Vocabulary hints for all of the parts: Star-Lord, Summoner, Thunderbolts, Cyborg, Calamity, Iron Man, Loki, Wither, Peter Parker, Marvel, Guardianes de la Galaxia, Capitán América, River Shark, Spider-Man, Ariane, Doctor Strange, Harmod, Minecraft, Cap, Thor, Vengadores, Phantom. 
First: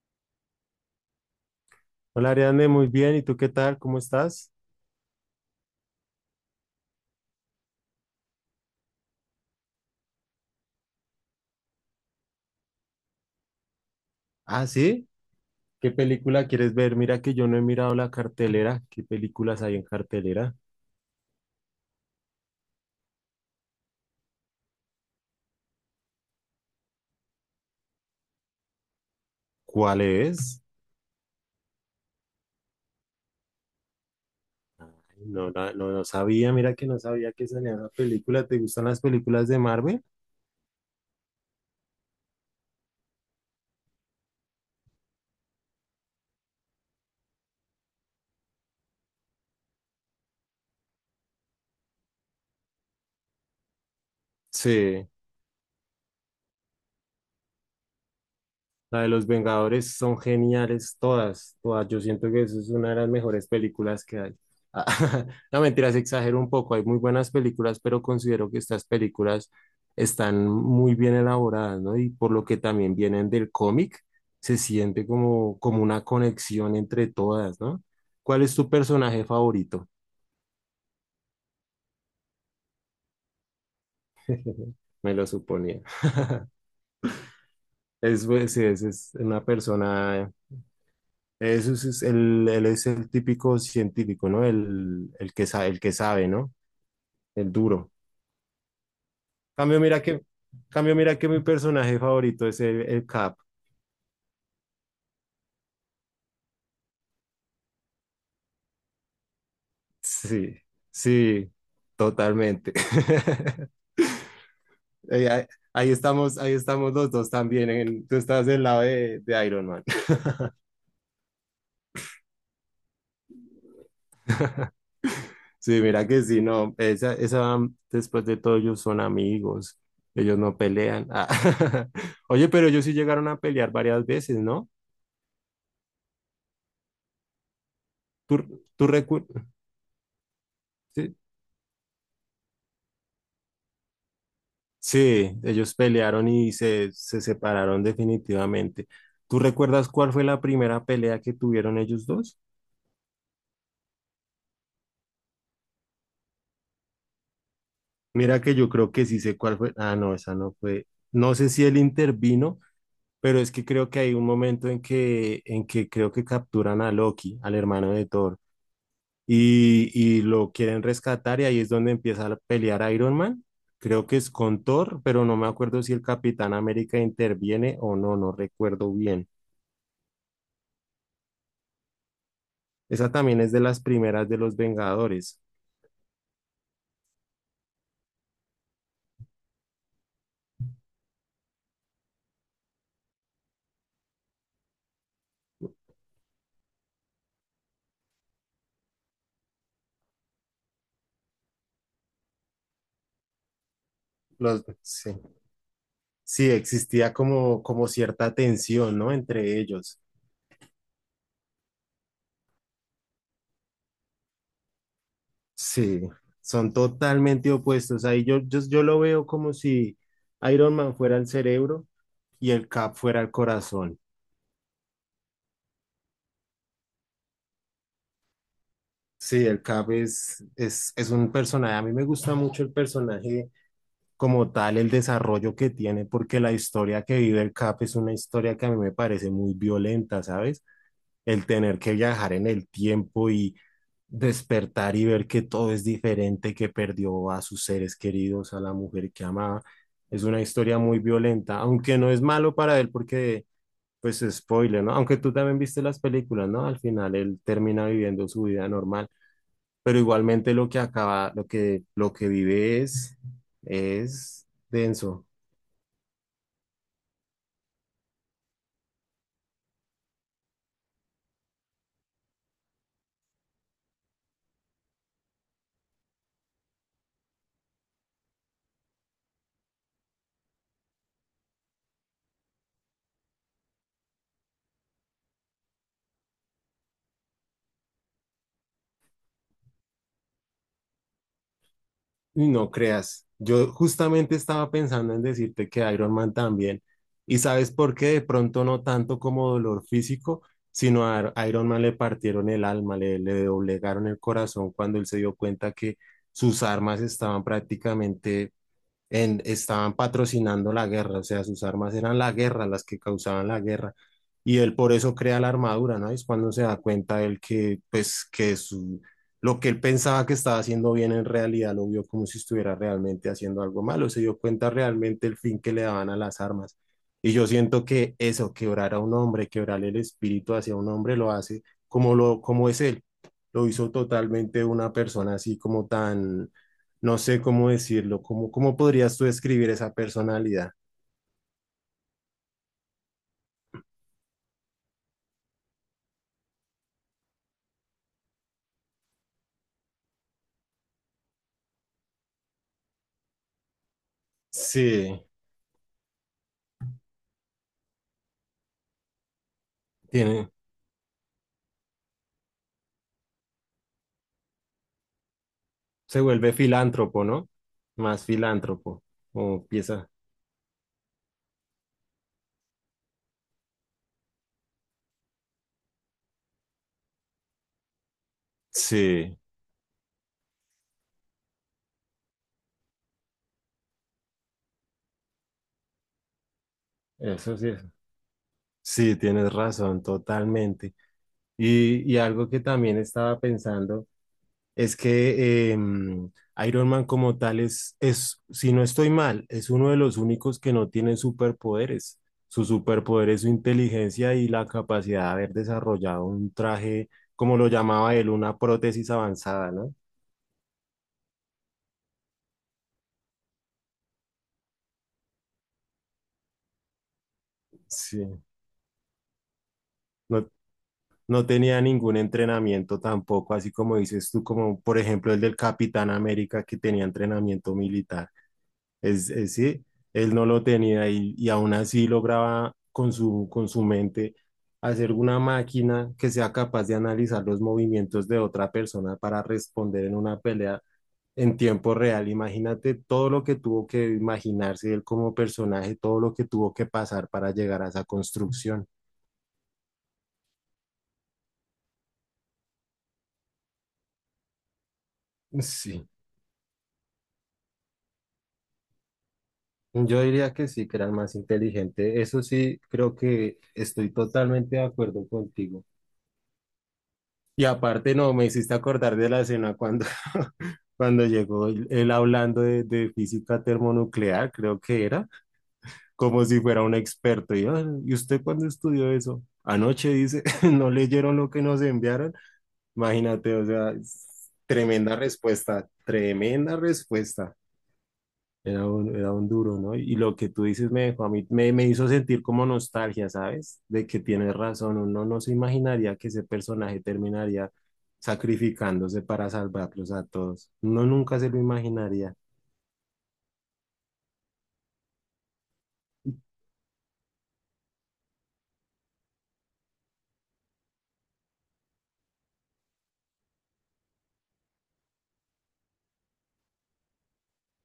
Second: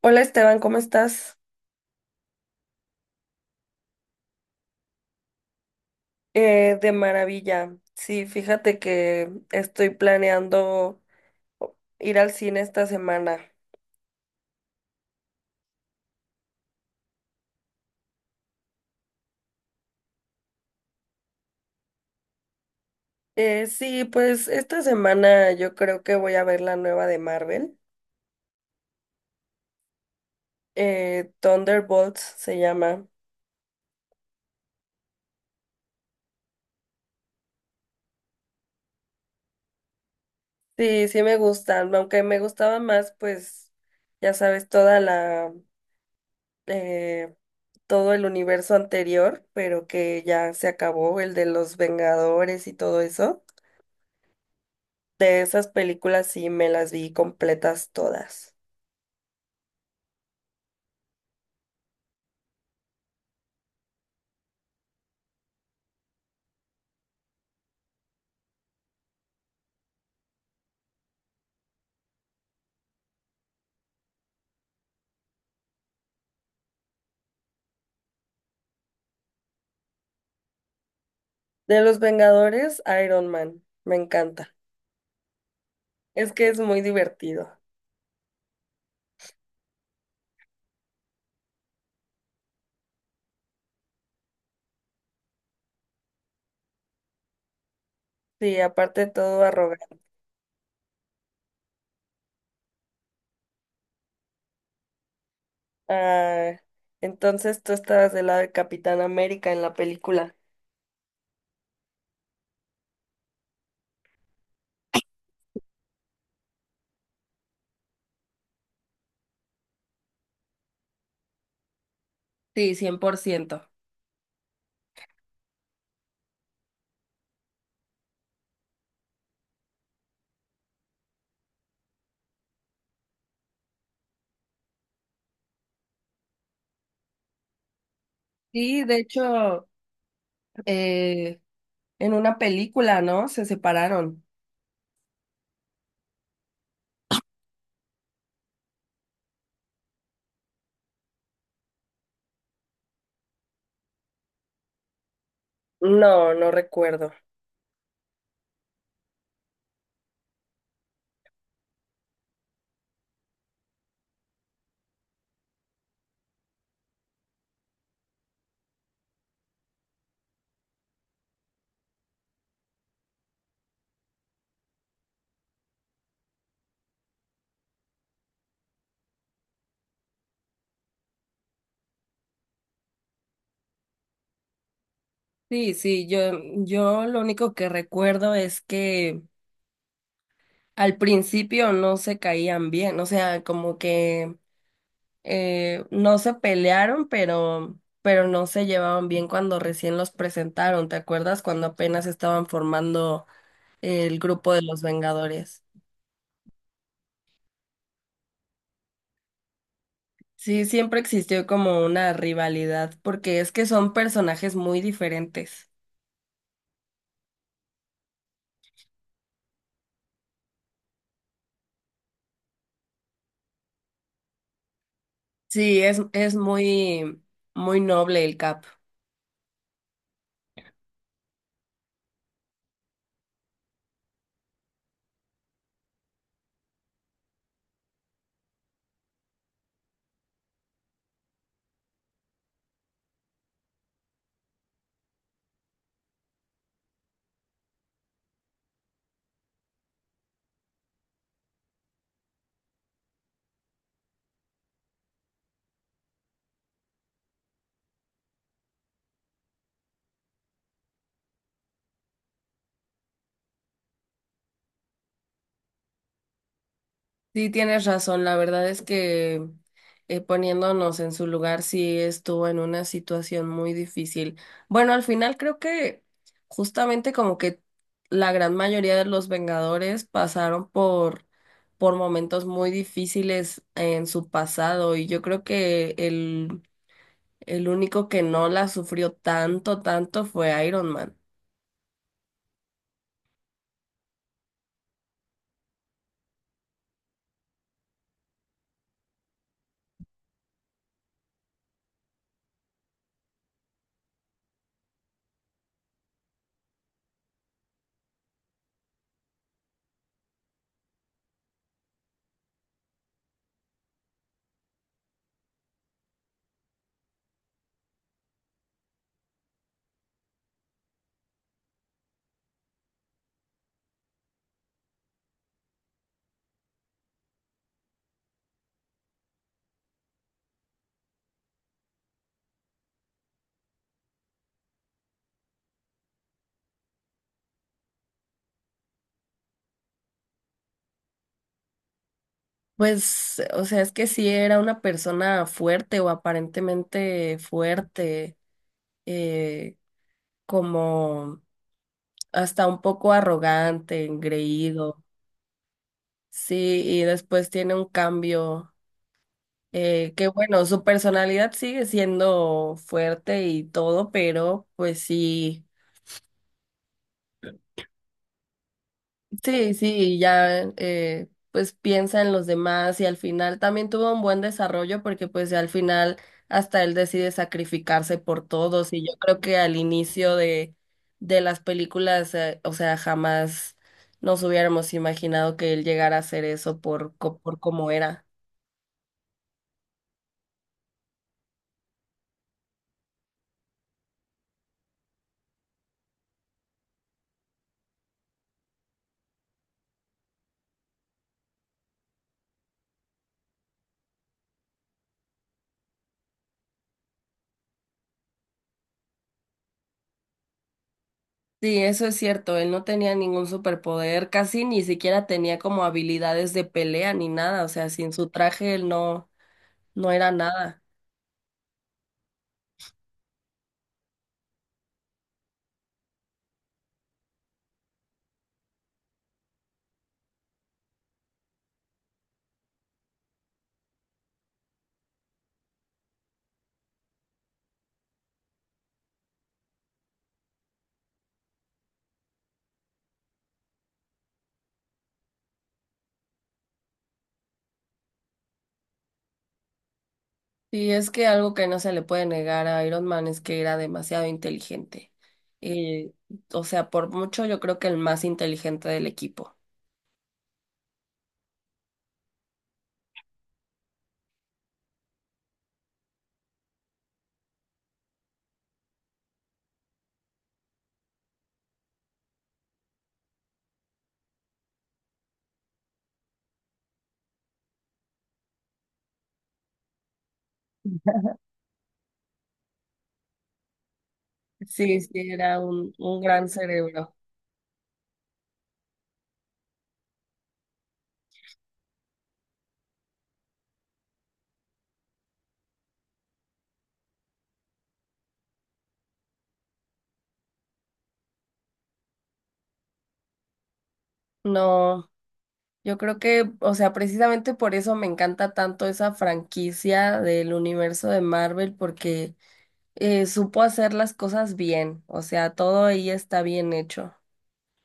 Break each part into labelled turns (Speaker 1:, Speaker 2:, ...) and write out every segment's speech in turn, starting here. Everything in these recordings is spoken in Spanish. Speaker 1: Hola, Esteban, ¿cómo estás?
Speaker 2: Hola Ariane, muy bien. ¿Y tú qué tal? ¿Cómo estás?
Speaker 1: De maravilla. Sí, fíjate que estoy planeando ir al cine esta semana.
Speaker 2: Ah, sí. ¿Qué película quieres ver? Mira que yo no he mirado la cartelera. ¿Qué películas hay en cartelera?
Speaker 1: Sí, pues esta semana yo creo que voy a ver la nueva de Marvel.
Speaker 2: ¿Cuál es?
Speaker 1: Thunderbolts se llama.
Speaker 2: Ay, no, no, no sabía, mira que no sabía que salía una película. ¿Te gustan las películas de Marvel?
Speaker 1: Sí, sí me gustan, aunque me gustaba más, pues ya sabes, eh, todo el universo anterior, pero que ya se acabó, el de los Vengadores y todo eso.
Speaker 2: Sí.
Speaker 1: De esas películas sí me las vi completas todas.
Speaker 2: La de los Vengadores son geniales todas, todas. Yo siento que eso es una de las mejores películas que hay. No, mentiras, exagero un poco. Hay muy buenas películas, pero considero que estas películas están muy bien elaboradas, ¿no? Y por lo que también vienen del cómic, se siente como, como una conexión entre todas, ¿no? ¿Cuál es tu personaje favorito?
Speaker 1: De los Vengadores, Iron Man. Me encanta.
Speaker 2: Me lo suponía.
Speaker 1: Es que es muy divertido.
Speaker 2: Es, pues, sí, es una persona. Eso es el, él es el típico científico, ¿no? El que sabe, ¿no? El duro.
Speaker 1: Sí, aparte de todo
Speaker 2: Cambio,
Speaker 1: arrogante.
Speaker 2: mira que, cambio, mira que mi personaje favorito es el Cap.
Speaker 1: Ah, entonces tú estabas del lado de Capitán América en la película.
Speaker 2: Sí, sí, totalmente. Ahí, ahí estamos los dos también. Tú estás del lado de Iron Man.
Speaker 1: Sí, cien por ciento.
Speaker 2: Sí, mira que sí, no. Esa, después de todo, ellos son amigos. Ellos no pelean. Ah. Oye, pero ellos sí llegaron a pelear varias veces, ¿no? ¿Tú,
Speaker 1: Sí,
Speaker 2: tú
Speaker 1: de
Speaker 2: recuerdas?
Speaker 1: hecho,
Speaker 2: Sí,
Speaker 1: eh, en una película, ¿no? Se separaron.
Speaker 2: sí, ellos pelearon y se separaron definitivamente. ¿Tú recuerdas cuál fue la primera pelea que tuvieron ellos dos?
Speaker 1: No, no recuerdo.
Speaker 2: Mira que yo creo que sí sé cuál fue. Ah, no, esa no fue. No sé si él intervino, pero es que creo que hay un momento en que creo que capturan a Loki, al hermano de Thor, y lo quieren rescatar y ahí es donde empieza a pelear Iron Man. Creo que es con Thor, pero no me acuerdo si el Capitán América interviene o no, no recuerdo bien. Esa también es de las primeras de los Vengadores.
Speaker 1: Sí, sí, yo lo único que recuerdo es que al principio no se caían bien, o sea, como que no se pelearon, pero no se llevaban bien cuando recién los presentaron. ¿Te acuerdas cuando apenas estaban formando el grupo de
Speaker 2: Los,
Speaker 1: los
Speaker 2: sí.
Speaker 1: Vengadores?
Speaker 2: Sí, existía como, como cierta tensión, ¿no? Entre ellos.
Speaker 1: Sí, siempre existió como una rivalidad, porque es que son personajes muy diferentes.
Speaker 2: Sí, son totalmente opuestos. Ahí yo, yo, yo lo veo como si Iron Man fuera el cerebro y el Cap fuera el corazón.
Speaker 1: Sí, es muy, muy noble el Cap.
Speaker 2: Sí, el Cap es un personaje. A mí me gusta mucho el personaje como tal, el desarrollo que tiene, porque la historia que vive el Cap es una historia que a mí me parece muy violenta, ¿sabes? El tener que viajar en el tiempo y despertar y ver que todo es diferente, que perdió a sus seres queridos, a la mujer que amaba. Es una historia muy violenta, aunque no es malo para él porque, pues, spoiler, ¿no? Aunque tú también viste las películas, ¿no? Al final él termina viviendo su vida normal, pero igualmente lo que acaba, lo que vive es denso.
Speaker 1: Sí, tienes razón. La verdad es que poniéndonos en su lugar, sí estuvo en una situación muy difícil. Bueno, al final creo que justamente como que la gran mayoría de los Vengadores pasaron por momentos muy difíciles en su pasado y yo creo que el único que no la sufrió tanto, tanto fue Iron Man.
Speaker 2: Y no creas, yo justamente estaba pensando en decirte que Iron Man también. ¿Y sabes por qué? De pronto no tanto como dolor físico, sino a Iron Man le partieron el alma, le doblegaron el corazón cuando él se dio cuenta que sus armas estaban prácticamente en, estaban patrocinando la guerra, o sea, sus armas eran la guerra, las que causaban la guerra. Y él por eso crea la armadura, ¿no? Es cuando se da cuenta él que, pues, que su, lo que él pensaba que estaba haciendo bien en realidad lo vio como si estuviera realmente haciendo algo malo, se dio cuenta realmente el fin que le daban a las armas. Y yo siento que eso, quebrar a un hombre, quebrar el espíritu hacia un hombre, lo hace como, lo, como es él. Lo hizo totalmente una persona así como tan, no sé cómo decirlo, cómo, cómo podrías tú describir esa personalidad.
Speaker 1: Pues, o sea, es que sí era una persona fuerte o aparentemente fuerte. eh, Como hasta un poco arrogante, engreído.
Speaker 2: Sí,
Speaker 1: Sí, y después tiene un cambio, que
Speaker 2: tiene,
Speaker 1: bueno, su personalidad sigue siendo fuerte y todo, pero pues sí.
Speaker 2: se vuelve filántropo, ¿no? Más filántropo, o
Speaker 1: Sí,
Speaker 2: empieza.
Speaker 1: sí, ya pues piensa en los demás y al final también tuvo un buen desarrollo porque pues al final hasta él decide sacrificarse por todos y yo
Speaker 2: Sí,
Speaker 1: creo que al inicio de las películas, o sea, jamás nos hubiéramos imaginado que él llegara a hacer eso por, co-
Speaker 2: eso
Speaker 1: por
Speaker 2: sí es.
Speaker 1: cómo era.
Speaker 2: Sí, tienes razón, totalmente. Y algo que también estaba pensando es que Iron Man como tal es, si no estoy mal, es uno de los únicos que no tiene superpoderes. Su superpoder es su inteligencia y la capacidad de haber desarrollado un traje, como lo llamaba él, una prótesis avanzada, ¿no?
Speaker 1: Sí, eso es cierto, él no tenía ningún superpoder, casi ni siquiera tenía como habilidades de pelea ni nada, o sea, sin su
Speaker 2: Sí.
Speaker 1: traje él no, no era
Speaker 2: No,
Speaker 1: nada.
Speaker 2: no tenía ningún entrenamiento tampoco, así como dices tú, como por ejemplo el del Capitán América que tenía entrenamiento militar. Es sí él no lo tenía y aún así lograba con su mente hacer una máquina que sea capaz de analizar los movimientos de otra persona para responder en una pelea en tiempo real. Imagínate todo lo que tuvo que imaginarse él como personaje, todo lo que tuvo que pasar para llegar a esa construcción.
Speaker 1: Y es que algo que no se le puede negar a Iron Man es que era demasiado inteligente.
Speaker 2: Sí.
Speaker 1: Eh, o sea, por mucho yo creo que el más inteligente del equipo.
Speaker 2: Yo diría que sí, que era el más inteligente. Eso sí, creo que estoy totalmente de acuerdo contigo. Y aparte, no, me hiciste acordar de la escena cuando, cuando llegó él hablando de física termonuclear, creo que era, como si fuera un experto. Y, "Ah, ¿y usted cuándo estudió eso? Anoche", dice, no leyeron lo que nos enviaron. Imagínate, o sea, es
Speaker 1: Sí,
Speaker 2: tremenda
Speaker 1: sí, era
Speaker 2: respuesta,
Speaker 1: un gran
Speaker 2: tremenda
Speaker 1: cerebro.
Speaker 2: respuesta. Era un duro, ¿no? Y lo que tú dices me dejó a mí, me hizo sentir como nostalgia, ¿sabes? De que tienes razón, uno no se imaginaría que ese personaje terminaría sacrificándose para salvarlos a todos. Uno nunca se lo imaginaría.
Speaker 1: No, yo creo que, o sea, precisamente por eso me encanta tanto esa franquicia del universo de Marvel, porque supo hacer las cosas bien. O sea, todo ahí está bien hecho,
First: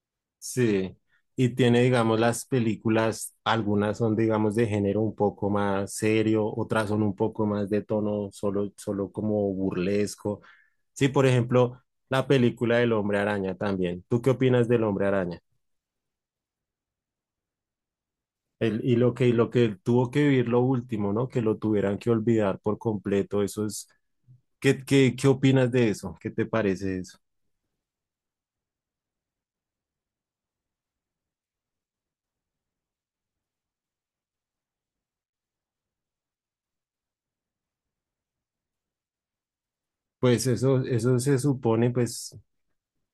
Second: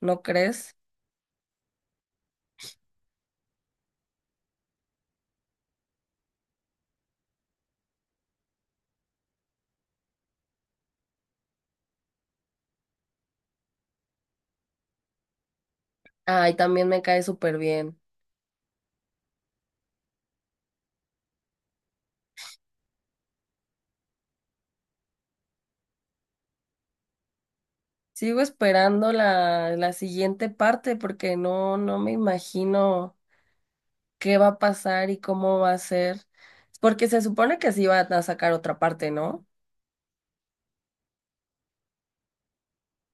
Speaker 1: ¿no crees?
Speaker 2: Sí. Y tiene, digamos, las películas, algunas son, digamos, de género un poco más serio, otras son un poco más de tono solo, solo como burlesco. Sí, por ejemplo, la película del Hombre Araña también. ¿Tú qué opinas del Hombre Araña?
Speaker 1: Ay, también me cae súper bien.
Speaker 2: Y lo que tuvo que vivir lo último, ¿no? Que lo tuvieran que olvidar por completo, eso es, ¿qué, qué, qué opinas de eso? ¿Qué te parece eso?
Speaker 1: Sigo esperando la siguiente parte porque no me imagino qué va a pasar y cómo va a ser. Porque se supone que sí van a sacar otra parte, ¿no?
Speaker 2: Pues eso se supone, pues,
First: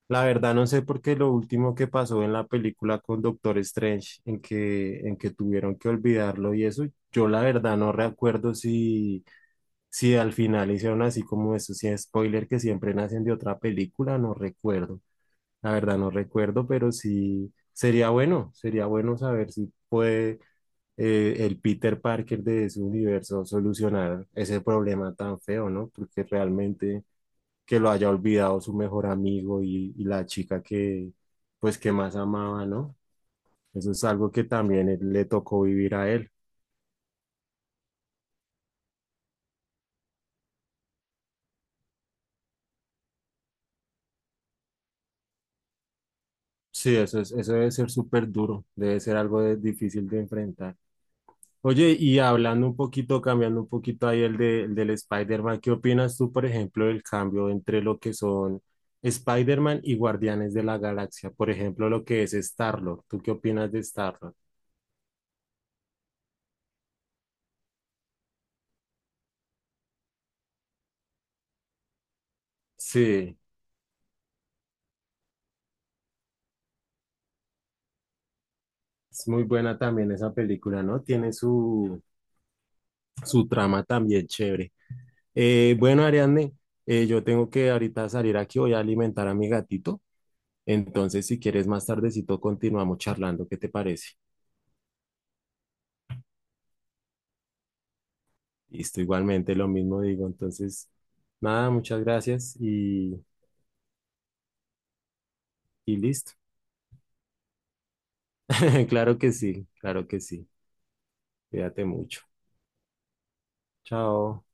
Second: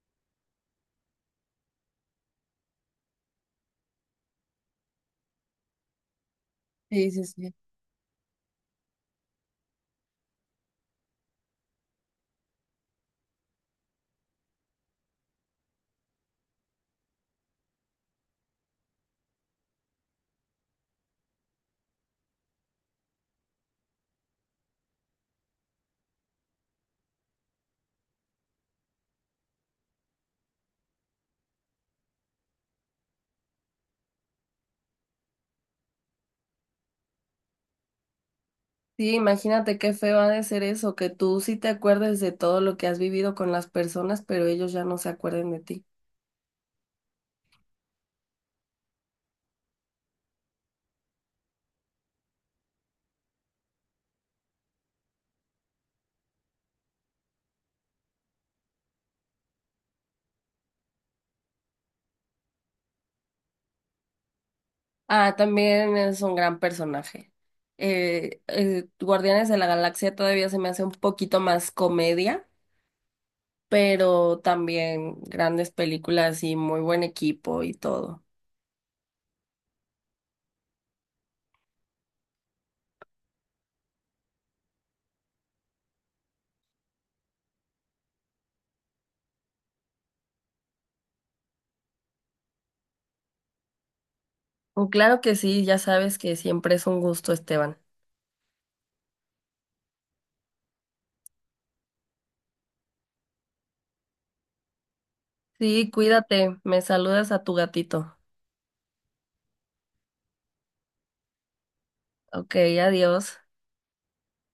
Speaker 2: la verdad no sé por qué lo último que pasó en la película con Doctor Strange, en que tuvieron que olvidarlo y eso,
Speaker 1: Sí, sí,
Speaker 2: yo la
Speaker 1: sí.
Speaker 2: verdad no recuerdo si, si al final hicieron así como eso, si es spoiler que siempre nacen de otra película, no recuerdo. La verdad no recuerdo, pero sí sería bueno saber si puede el Peter Parker de su universo solucionar ese problema tan feo, ¿no? Porque realmente que lo haya olvidado su mejor amigo y la chica que, pues, que más amaba, ¿no? Eso es algo que también le tocó vivir a él.
Speaker 1: Sí, imagínate qué feo ha de ser eso, que tú sí te acuerdes de todo lo que has vivido con las personas, pero ellos ya no se acuerden de ti.
Speaker 2: Sí, eso es, eso debe ser súper duro, debe ser algo difícil de enfrentar. Oye, y hablando un poquito, cambiando un poquito ahí el, el del Spider-Man, ¿qué opinas tú, por ejemplo, del cambio entre lo que son Spider-Man y Guardianes de la Galaxia? Por ejemplo, lo que es Star-Lord. ¿Tú qué opinas de Star-Lord?
Speaker 1: Ah, también es un gran personaje. Guardianes de la Galaxia todavía se me hace un poquito más comedia,
Speaker 2: Sí,
Speaker 1: pero también grandes películas y muy buen equipo y todo.
Speaker 2: es muy buena también esa película, ¿no? Tiene su, su trama también chévere. Bueno, Ariadne, yo tengo que ahorita salir aquí, voy a alimentar a mi gatito. Entonces, si quieres más tardecito, continuamos charlando. ¿Qué te parece?
Speaker 1: Oh, claro que sí, ya sabes que siempre es un gusto, Esteban.
Speaker 2: Listo, igualmente lo mismo digo. Entonces, nada, muchas gracias
Speaker 1: Sí,
Speaker 2: y listo.
Speaker 1: cuídate, me saludas a tu gatito.
Speaker 2: Claro que sí, claro que sí. Cuídate mucho.
Speaker 1: Ok, adiós.
Speaker 2: Chao.